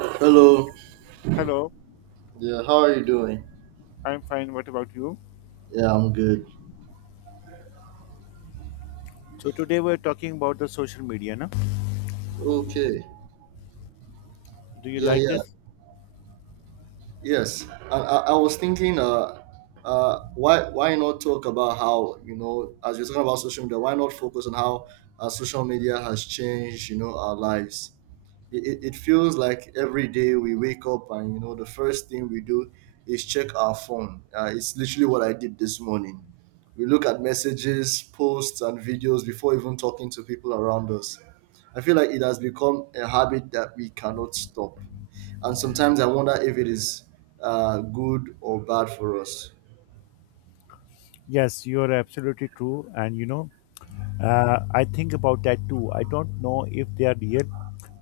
Hello. Hello, Yeah, how are you doing? I'm fine. What about you? Yeah, I'm good. So today we're talking about the social media, na? Okay. Do you Yeah, like yeah. this? Yes. I was thinking why not talk about how, you know, as we're talking about social media, why not focus on how social media has changed, you know, our lives. It feels like every day we wake up, and you know, the first thing we do is check our phone. It's literally what I did this morning. We look at messages, posts and videos before even talking to people around us. I feel like it has become a habit that we cannot stop, and sometimes I wonder if it is good or bad for us. Yes, you are absolutely true. And you know, I think about that too. I don't know if they are real,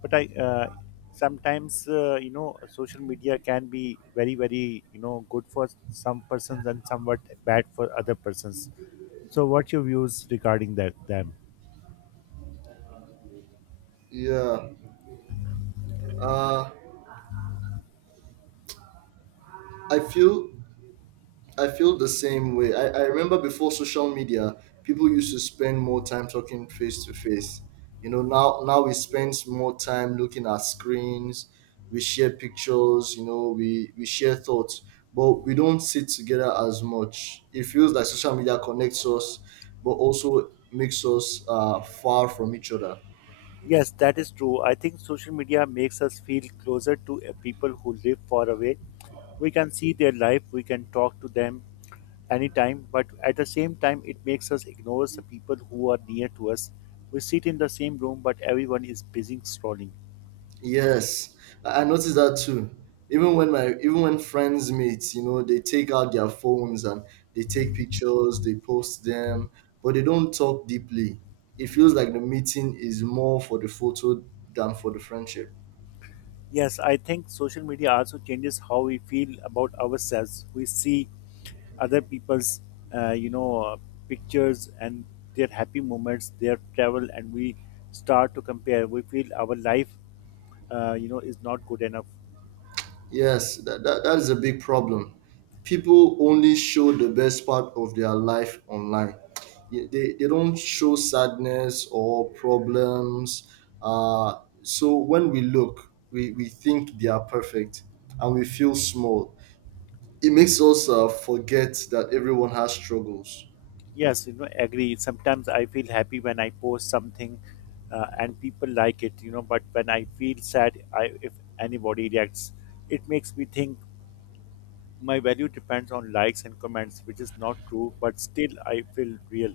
but I sometimes you know, social media can be very very, you know, good for some persons and somewhat bad for other persons. So, what's your views regarding that them? yeah uh, i feel I feel the same way. I remember, before social media, people used to spend more time talking face to face. You know, now we spend more time looking at screens. We share pictures, you know, we share thoughts, but we don't sit together as much. It feels like social media connects us, but also makes us far from each other. Yes, that is true. I think social media makes us feel closer to people who live far away. We can see their life, we can talk to them anytime, but at the same time it makes us ignore the people who are near to us. We sit in the same room but everyone is busy scrolling. Yes, I noticed that too. Even when friends meet, you know, they take out their phones and they take pictures, they post them, but they don't talk deeply. It feels like the meeting is more for the photo than for the friendship. Yes, I think social media also changes how we feel about ourselves. We see other people's uh, you know uh, pictures and their happy moments, their travel, and we start to compare. We feel our life you know, is not good enough. Yes, that is a big problem. People only show the best part of their life online. They don't show sadness or problems. So when we look, we think they are perfect and we feel small. It makes us forget that everyone has struggles. Yes, you know, agree. Sometimes I feel happy when I post something and people like it, you know, but when I feel sad, I if anybody reacts, it makes me think my value depends on likes and comments, which is not true, but still I feel real.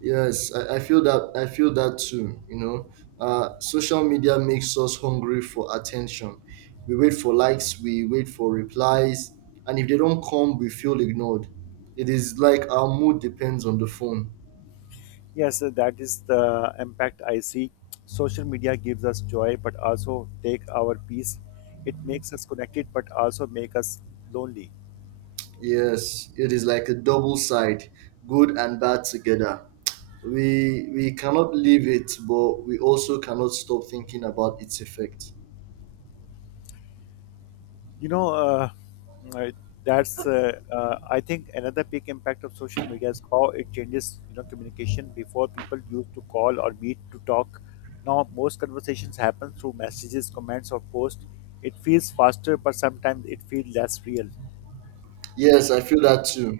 Yes, I feel that too. You know, social media makes us hungry for attention. We wait for likes, we wait for replies, and if they don't come, we feel ignored. It is like our mood depends on the phone. Yes, so that is the impact I see. Social media gives us joy, but also take our peace. It makes us connected, but also make us lonely. Yes, it is like a double side, good and bad together. We cannot leave it, but we also cannot stop thinking about its effect. You know, uh, that's I think another big impact of social media is how it changes, you know, communication. Before, people used to call or meet to talk, now most conversations happen through messages, comments, or posts. It feels faster, but sometimes it feels less real. Yes, I feel that too.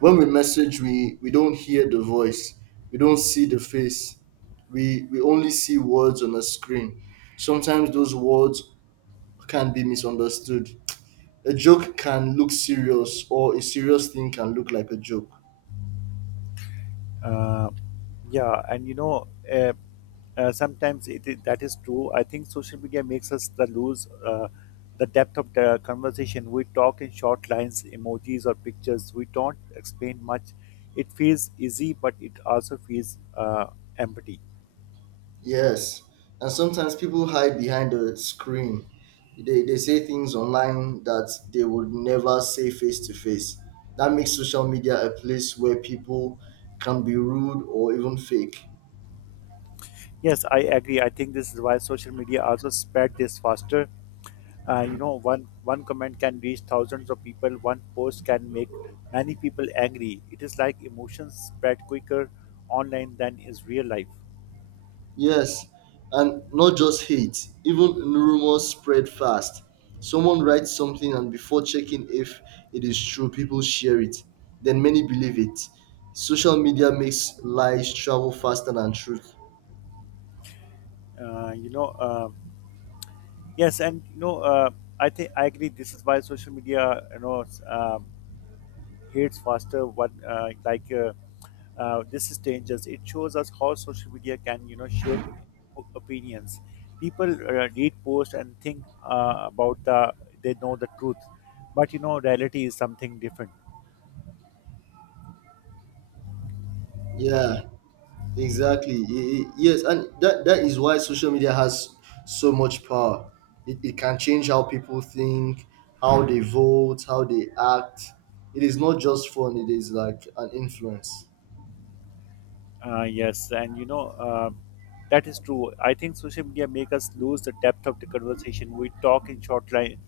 When we message, we don't hear the voice, we don't see the face, we only see words on a screen. Sometimes those words can be misunderstood. A joke can look serious, or a serious thing can look like a joke. Uh, yeah, and sometimes that is true. I think social media makes us the lose the depth of the conversation. We talk in short lines, emojis, or pictures. We don't explain much. It feels easy, but it also feels empty. Yes, and sometimes people hide behind a screen. They say things online that they would never say face to face. That makes social media a place where people can be rude or even fake. Yes, I agree. I think this is why social media also spread this faster. You know, one comment can reach thousands of people. One post can make many people angry. It is like emotions spread quicker online than is real life. Yes, and not just hate, even rumors spread fast. Someone writes something, and before checking if it is true, people share it. Then many believe it. Social media makes lies travel faster than truth. Uh, you know, uh, yes, and I think I agree. This is why social media, you know, hates faster. What like This is dangerous. It shows us how social media can, you know, shape opinions. People read posts and think about the, they know the truth, but you know reality is something different. Yeah, exactly. Yes, and that is why social media has so much power. It can change how people think, how they vote, how they act. It is not just fun, it is like an influence. Yes, and that is true. I think social media make us lose the depth of the conversation. We talk in short line,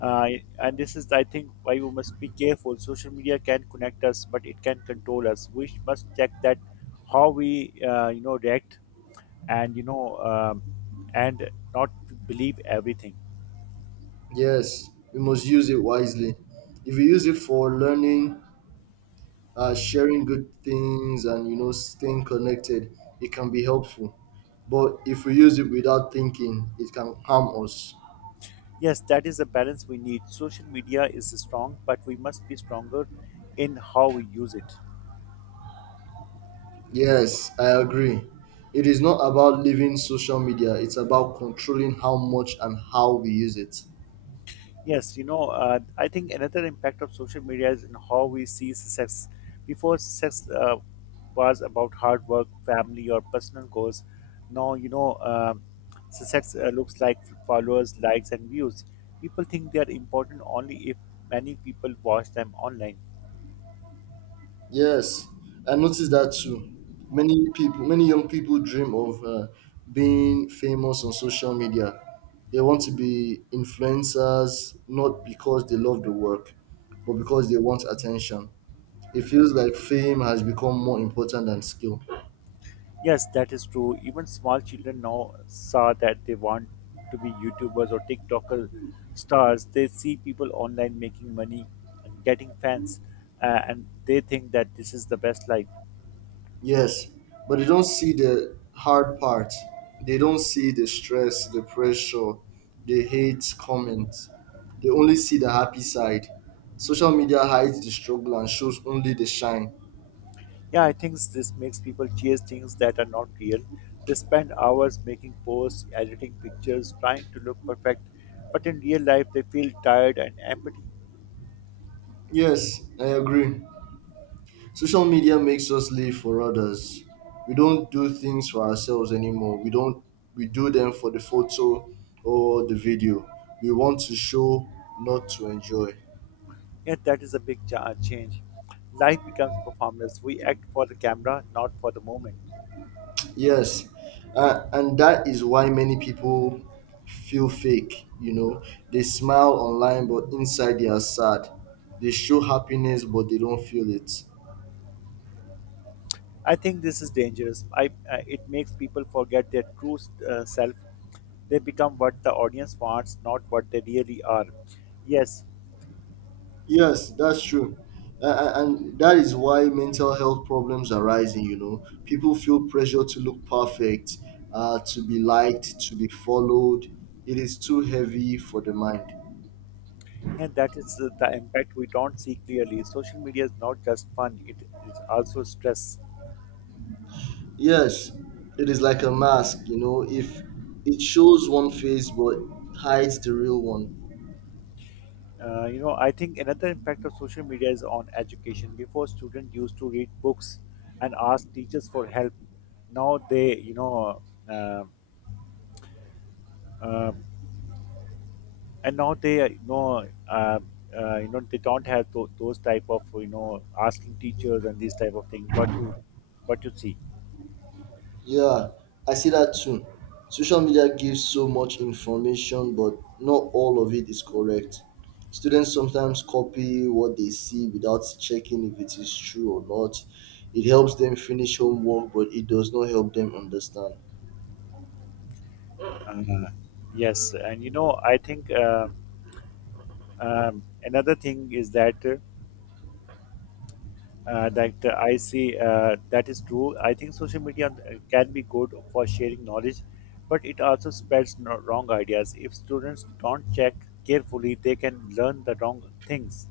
uh, and this is, I think, why we must be careful. Social media can connect us, but it can control us. Must check that how we, you know, react, and and not believe everything. Yes, we must use it wisely. If we use it for learning, sharing good things, and you know, staying connected, it can be helpful. But if we use it without thinking, it can harm us. Yes, that is the balance we need. Social media is strong, but we must be stronger in how we use it. Yes, I agree. It is not about leaving social media, it's about controlling how much and how we use it. Yes, you know, I think another impact of social media is in how we see success. Before, success was about hard work, family, or personal goals. Now, success looks like followers, likes, and views. People think they are important only if many people watch them online. Yes, I noticed that too. Many young people dream of being famous on social media. They want to be influencers, not because they love the work, but because they want attention. It feels like fame has become more important than skill. Yes, that is true. Even small children now saw that they want to be YouTubers or TikToker stars. They see people online making money and getting fans, and they think that this is the best life. Yes, but they don't see the hard part. They don't see the stress, the pressure, the hate comments. They only see the happy side. Social media hides the struggle and shows only the shine. Yeah, I think this makes people chase things that are not real. They spend hours making posts, editing pictures, trying to look perfect, but in real life they feel tired and empty. Yes, I agree. Social media makes us live for others. We don't do things for ourselves anymore. We don't We do them for the photo or the video. We want to show, not to enjoy. Yeah, that is a big change. Life becomes performance. We act for the camera, not for the moment. Yes, and that is why many people feel fake. You know, they smile online, but inside they are sad. They show happiness, but they don't feel it. I think this is dangerous. It makes people forget their true self. They become what the audience wants, not what they really are. Yes, Yes, that's true. And that is why mental health problems are rising. You know, people feel pressure to look perfect, to be liked, to be followed. It is too heavy for the mind. and that is the impact we don't see clearly. Social media is not just fun, it is also stress. Yes, it is like a mask, you know, if it shows one face but hides the real one. You know, I think another impact of social media is on education. Before, students used to read books and ask teachers for help. Now they, you know, uh, uh, and now they you know uh, you know, they don't have those type of, you know, asking teachers and these type of thing. What you, what you see. Yeah, I see that too. Social media gives so much information, but not all of it is correct. Students sometimes copy what they see without checking if it is true or not. It helps them finish homework, but it does not help them understand. uh, yes, and you know, I think, um, another thing is that I see that is true. I think social media can be good for sharing knowledge, but it also spreads wrong ideas. If students don't check carefully, they can learn the wrong things.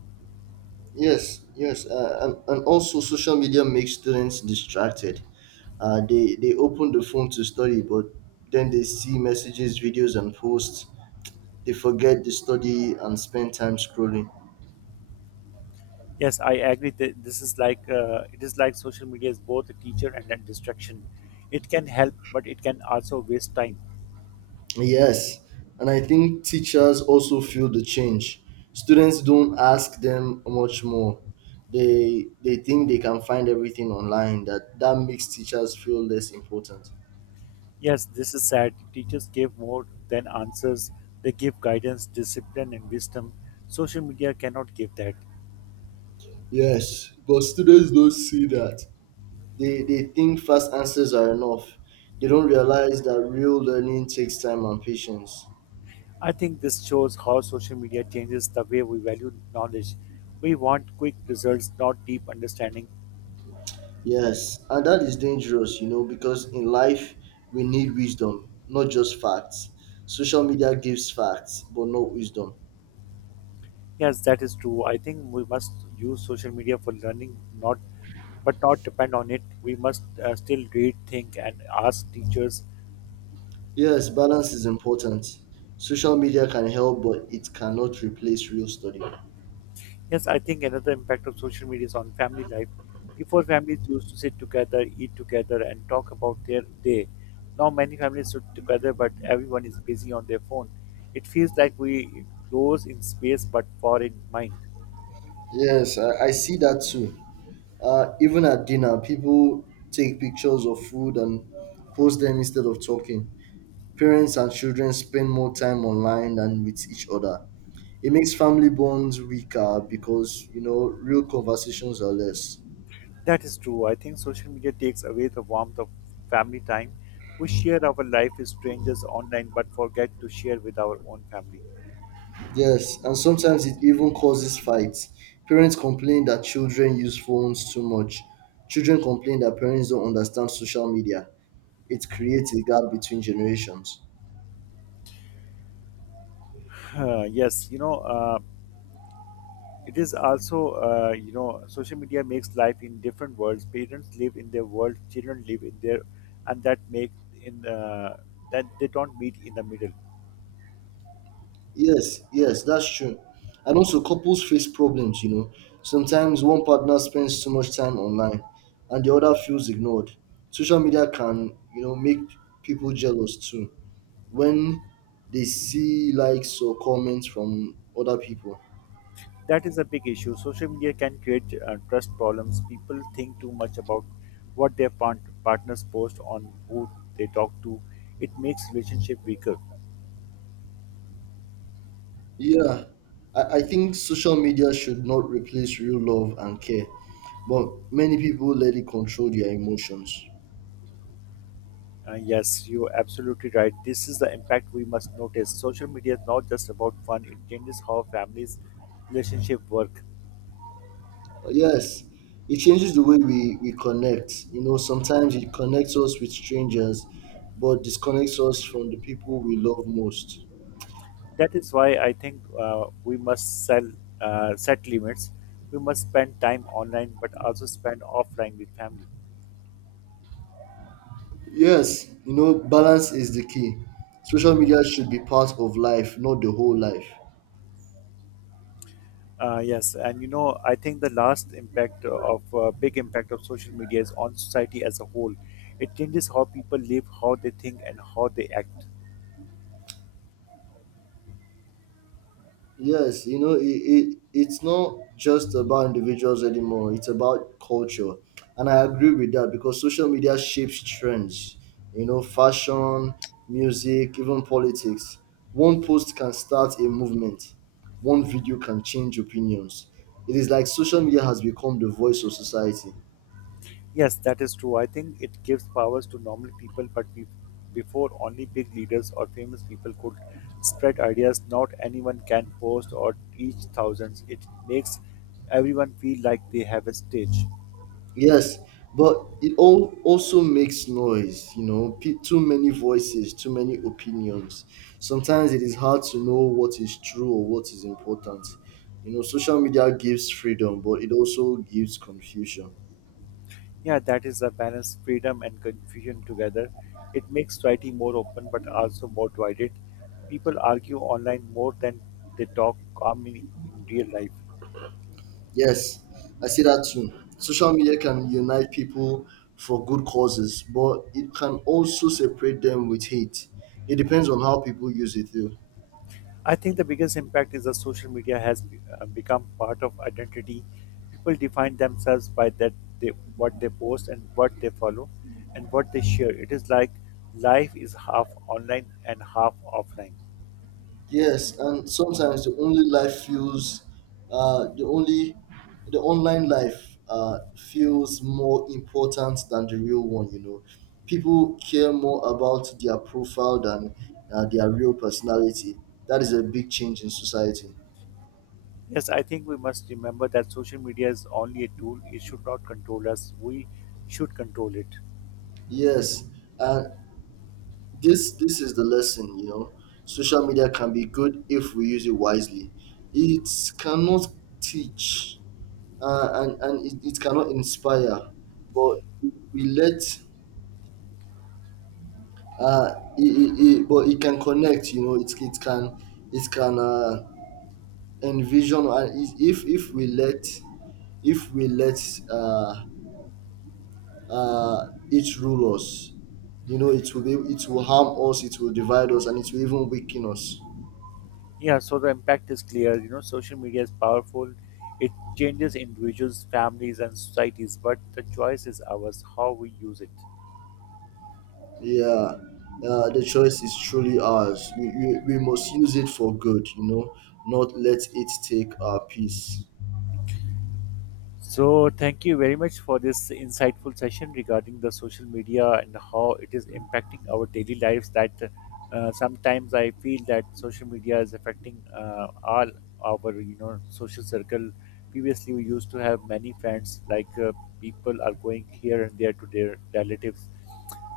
Yes, and also social media makes students distracted. They open the phone to study, but then they see messages, videos, and posts. They forget to study and spend time scrolling. Yes, I agree. That This is like, it is like social media is both a teacher and a distraction. It can help, but it can also waste time. Yes, and I think teachers also feel the change. Students don't ask them much more. They think they can find everything online. That makes teachers feel less important. Yes, this is sad. Teachers give more than answers. They give guidance, discipline, and wisdom. Social media cannot give that. Yes, but students don't see that. They think fast answers are enough. They don't realize that real learning takes time and patience. I think this shows how social media changes the way we value knowledge. We want quick results, not deep understanding. Yes, and that is dangerous, you know, because in life we need wisdom, not just facts. Social media gives facts, but not wisdom. Yes, that is true. I think we must use social media for learning, not but not depend on it. We must still read, think, and ask teachers. Yes, balance is important. Social media can help, but it cannot replace real study. Yes, I think another impact of social media is on family life. Before, families used to sit together, eat together, and talk about their day. Now, many families sit together, but everyone is busy on their phone. It feels like we close in space, but far in mind. Yes, I see that too. Even at dinner, people take pictures of food and post them instead of talking. Parents and children spend more time online than with each other. It makes family bonds weaker because, you know, real conversations are less. That is true. I think social media takes away the warmth of family time. We share our life with strangers online but forget to share with our own family. Yes, and sometimes it even causes fights. Parents complain that children use phones too much. Children complain that parents don't understand social media. It creates a gap between generations. Yes, you know, it is also, you know, social media makes life in different worlds. Parents live in their world, children live in their, and that make in, uh, that they don't meet in the middle. Yes, that's true. And also, couples face problems, you know. Sometimes one partner spends too much time online and the other feels ignored. Social media can, you know, make people jealous too, when they see likes or comments from other people. That is a big issue. Social media can create trust problems. People think too much about what their partners post on, who they talk to. It makes relationship weaker. Yeah, I think social media should not replace real love and care, but many people let it control their emotions. Yes, you're absolutely right. This is the impact we must notice. Social media is not just about fun. It changes how families' relationship work. Yes, it changes the way we connect. You know, sometimes it connects us with strangers, but disconnects us from the people we love most. That is why I think we must sell, set limits. We must spend time online, but also spend offline with family. Yes, you know, balance is the key. Social media should be part of life, not the whole life. Yes, and you know, I think the last impact of big impact of social media is on society as a whole. It changes how people live, how they think, and how they act. Yes, you know, it's not just about individuals anymore. It's about culture, and I agree with that, because social media shapes trends. You know, fashion, music, even politics. One post can start a movement. One video can change opinions. It is like social media has become the voice of society. Yes, that is true. I think it gives powers to normal people, but before only big leaders or famous people could spread ideas, not anyone can post or reach thousands. It makes everyone feel like they have a stage. Yes, but it all also makes noise, you know, too many voices, too many opinions. Sometimes it is hard to know what is true or what is important. You know, social media gives freedom, but it also gives confusion. Yeah, that is a balance, freedom and confusion together. It makes society more open but also more divided. People argue online more than they talk calmly in real life. Yes, I see that too. Social media can unite people for good causes, but it can also separate them with hate. It depends on how people use it, though. I think the biggest impact is that social media has become part of identity. People define themselves by they, what they post and what they follow and what they share. It is like life is half online and half offline. Yes, and sometimes uh, the only, the online life feels more important than the real one. You know, people care more about their profile than their real personality. That is a big change in society. Yes, I think we must remember that social media is only a tool. It should not control us. We should control it. Yes, and this is the lesson. You know, social media can be good if we use it wisely. It cannot teach it cannot inspire but we let uh it, it, it- But it can connect, you know, it can, it can envision. If we let if we let it rule us, you know, it will harm us, it will divide us, and it will even weaken us. Yeah, so the impact is clear. You know, social media is powerful. It changes individuals, families, and societies, but the choice is ours how we use it. Yeah, the choice is truly ours. We must use it for good, you know, not let it take our peace. So, thank you very much for this insightful session regarding the social media and how it is impacting our daily lives. That sometimes I feel that social media is affecting all our, you know, social circle. Previously, we used to have many friends. People are going here and there to their relatives,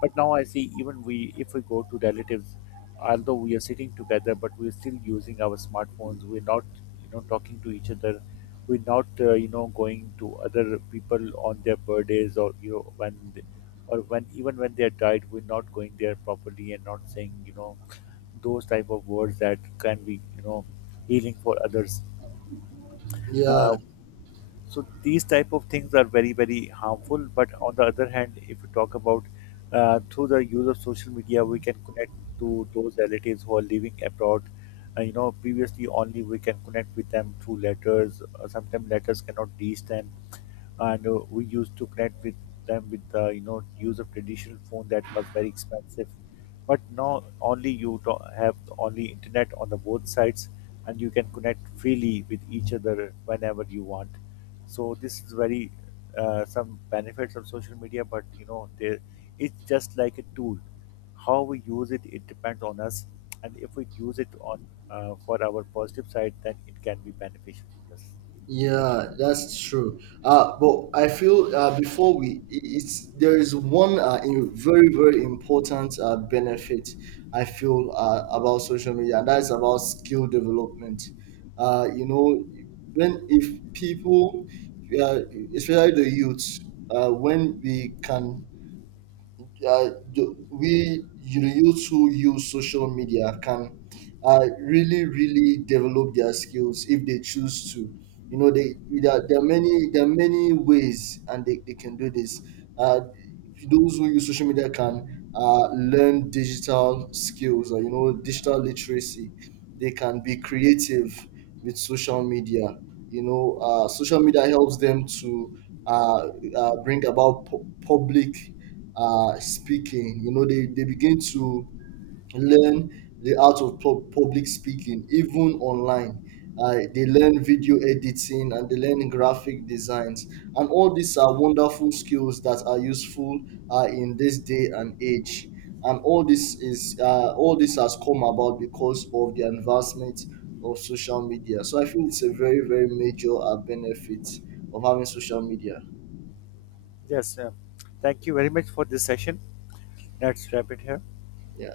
but now I see even we, if we go to relatives, although we are sitting together, but we're still using our smartphones. We're not, you know, talking to each other. We're not, you know, going to other people on their birthdays or you know or when, even when they are died, we're not going there properly and not saying, you know, those type of words that can be, you know, healing for others. Uh, Yeah. so these type of things are very very harmful, but on the other hand, if you talk about through the use of social media, we can connect to those relatives who are living abroad. You know, previously only we can connect with them through letters. Sometimes letters cannot reach them, and we used to connect with them with the, you know, use of traditional phone that was very expensive. But now only you do have only internet on the both sides and you can connect freely with each other whenever you want. So this is very, some benefits of social media. But you know, there, it's just like a tool. How we use it, it depends on us. And if we use it on, for our positive side, then it can be beneficial for us. But Yeah, that's true. But I feel, before we, I- it's there is one very, very important benefit I feel about social media, and that's about skill development. You know, when if people, uh, especially the youths, when we can the- we you know, youths who use social media can really, really develop their skills if they choose to. You know, they there there are many, ways, and they can do this. uh, those who use social media can learn digital skills, or you know, digital literacy. They can be creative with social media. You know, social media helps them to uh, public speaking. You know, they begin to learn the art of public speaking, even online. They learn video editing and they learn graphic designs. And all these are wonderful skills that are useful in this day and age. And all this is all this has come about because of the advancement of social media. So I feel it's a very, very major benefit of having social media. Yes, thank you very much for this session. Let's wrap it here. Yeah.